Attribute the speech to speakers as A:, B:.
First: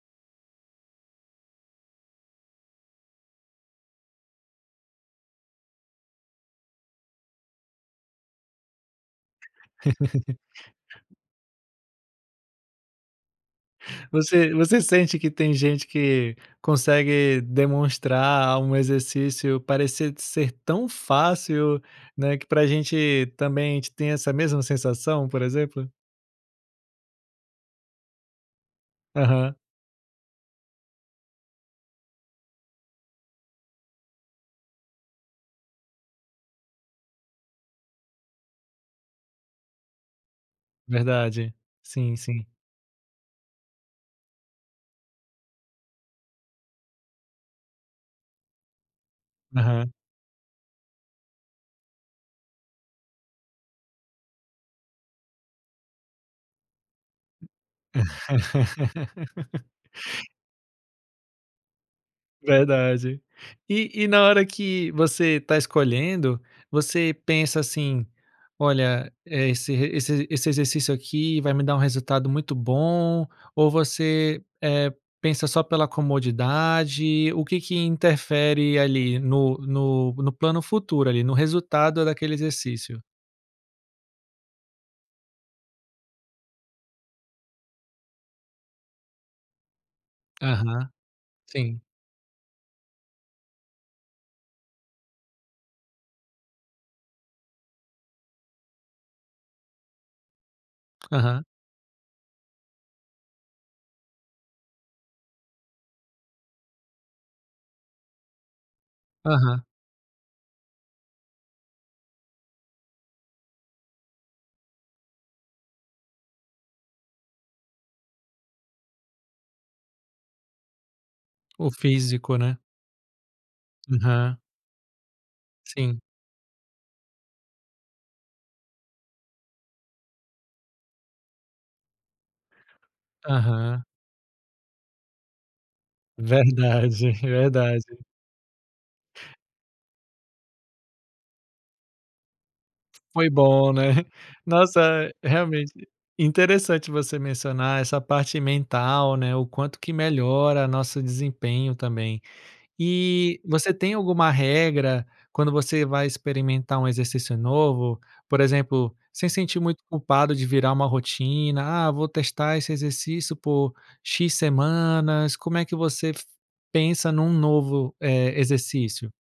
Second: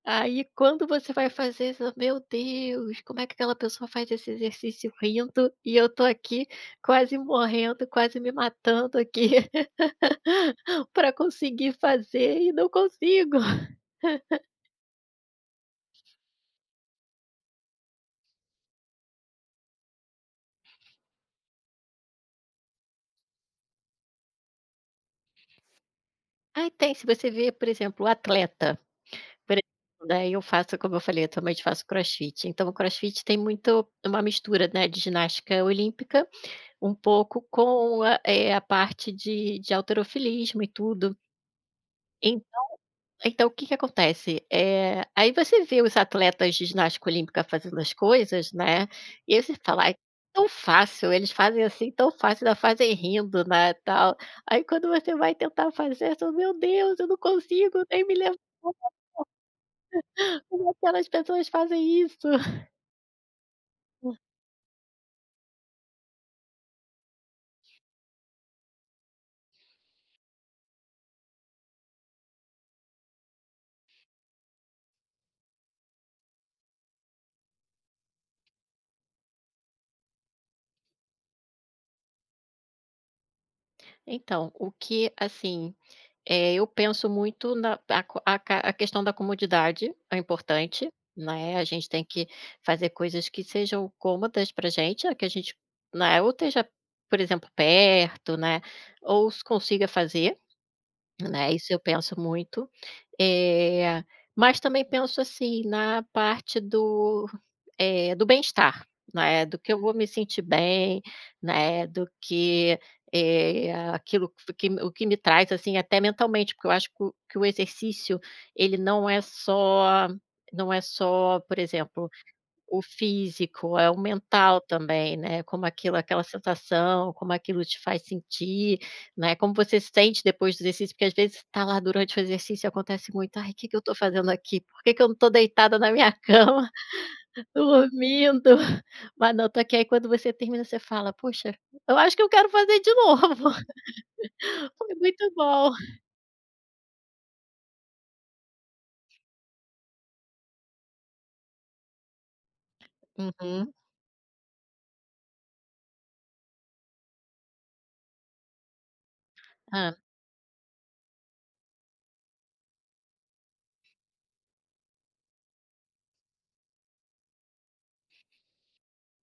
A: Aí quando você vai fazer fala: "Meu Deus, como é que aquela pessoa faz esse exercício rindo e eu tô aqui quase morrendo, quase me matando aqui pra conseguir fazer e não consigo".
B: Você você sente que tem gente que consegue demonstrar um exercício parecer ser tão fácil, né, que para a gente também a gente tem essa mesma sensação, por exemplo?
A: Ah, tem. Se você vir, por exemplo, o atleta,
B: Aham.
A: [unintelligible] daí eu faço, como eu falei, atualmente eu faço Crossfit, então o crossfit tem muito uma mistura, né, de ginástica olímpica, um pouco com, eh, a parte de de halterofilismo e tudo.
B: Verdade. Sim, sim.
A: Então, então o que que acontece? Eh, aí você vê os atletas de ginástica olímpica fazendo as coisas, né, e aí você fala:
B: Aham.
A: "Ai, tão fácil, eles fazem, assim, tão fácil, ainda fazem rindo, né, tal". Aí quando você vai tentar fazer, você fala: "Meu Deus, eu não consigo nem me [unintelligible] aquelas pessoas fazem isso?".
B: Verdade. E e na hora que você tá escolhendo, você pensa assim: "Olha, eh, esse re esse esse exercício aqui vai me dar um resultado muito bom" ou você, eh, pensa só pela comodidade? O que que interfere ali no no plano futuro ali, no resultado daquele exercício?
A: Então, o que, assim, eh, eu penso muito na aca aca a questão da comodidade é
B: Aham.
A: importante, né. A
B: Sim.
A: gente tem que fazer coisas que sejam cômodas pra gente, que a gente, né, ou esteja, por exemplo perto, né, ou se consiga fazer,
B: Aham.
A: né, isso eu penso muito. Eh, mas também penso, assim, na parte do, eh, do bem estar, né, do
B: Aham.
A: que eu vou me sentir bem, né, do que, eh, aquilo que f o que o que me traz, assim, até mentalmente, porque eu acho que o que o exercício ele não é só não é só, por
B: O
A: exemplo,
B: físico, né.
A: o físico, é o
B: Uham.
A: mental também, né, como aquilo,
B: Sim.
A: aquela sensação, como aquilo te faz sentir, né. Como você sente depois do exercício, porque às vezes tá lá durante o exercício e acontece muito "Ai, que que eu
B: Aham.
A: tô fazendo aqui, por que que eu não tô deitada na minha cama,
B: Verdade, verdade.
A: dormindo, mas não tô aqui", aí quando você termina você fala: "Puxa, eu acho que eu quero fazer de
B: Foi
A: novo.
B: bom, né.
A: Foi
B: Nossa,
A: muito bom".
B: realmente interessante você mencionar essa parte mental, né, o quanto que melhora nosso desempenho também. E você
A: Uhum.
B: tem alguma regra quando você vai experimentar um exercício novo? Por exemplo, sem sentir muito
A: Hã.
B: culpado de virar uma rotina "Ah, vou testar esse exercício por 'x' semanas", como é que você pensa num novo, eh, exercício?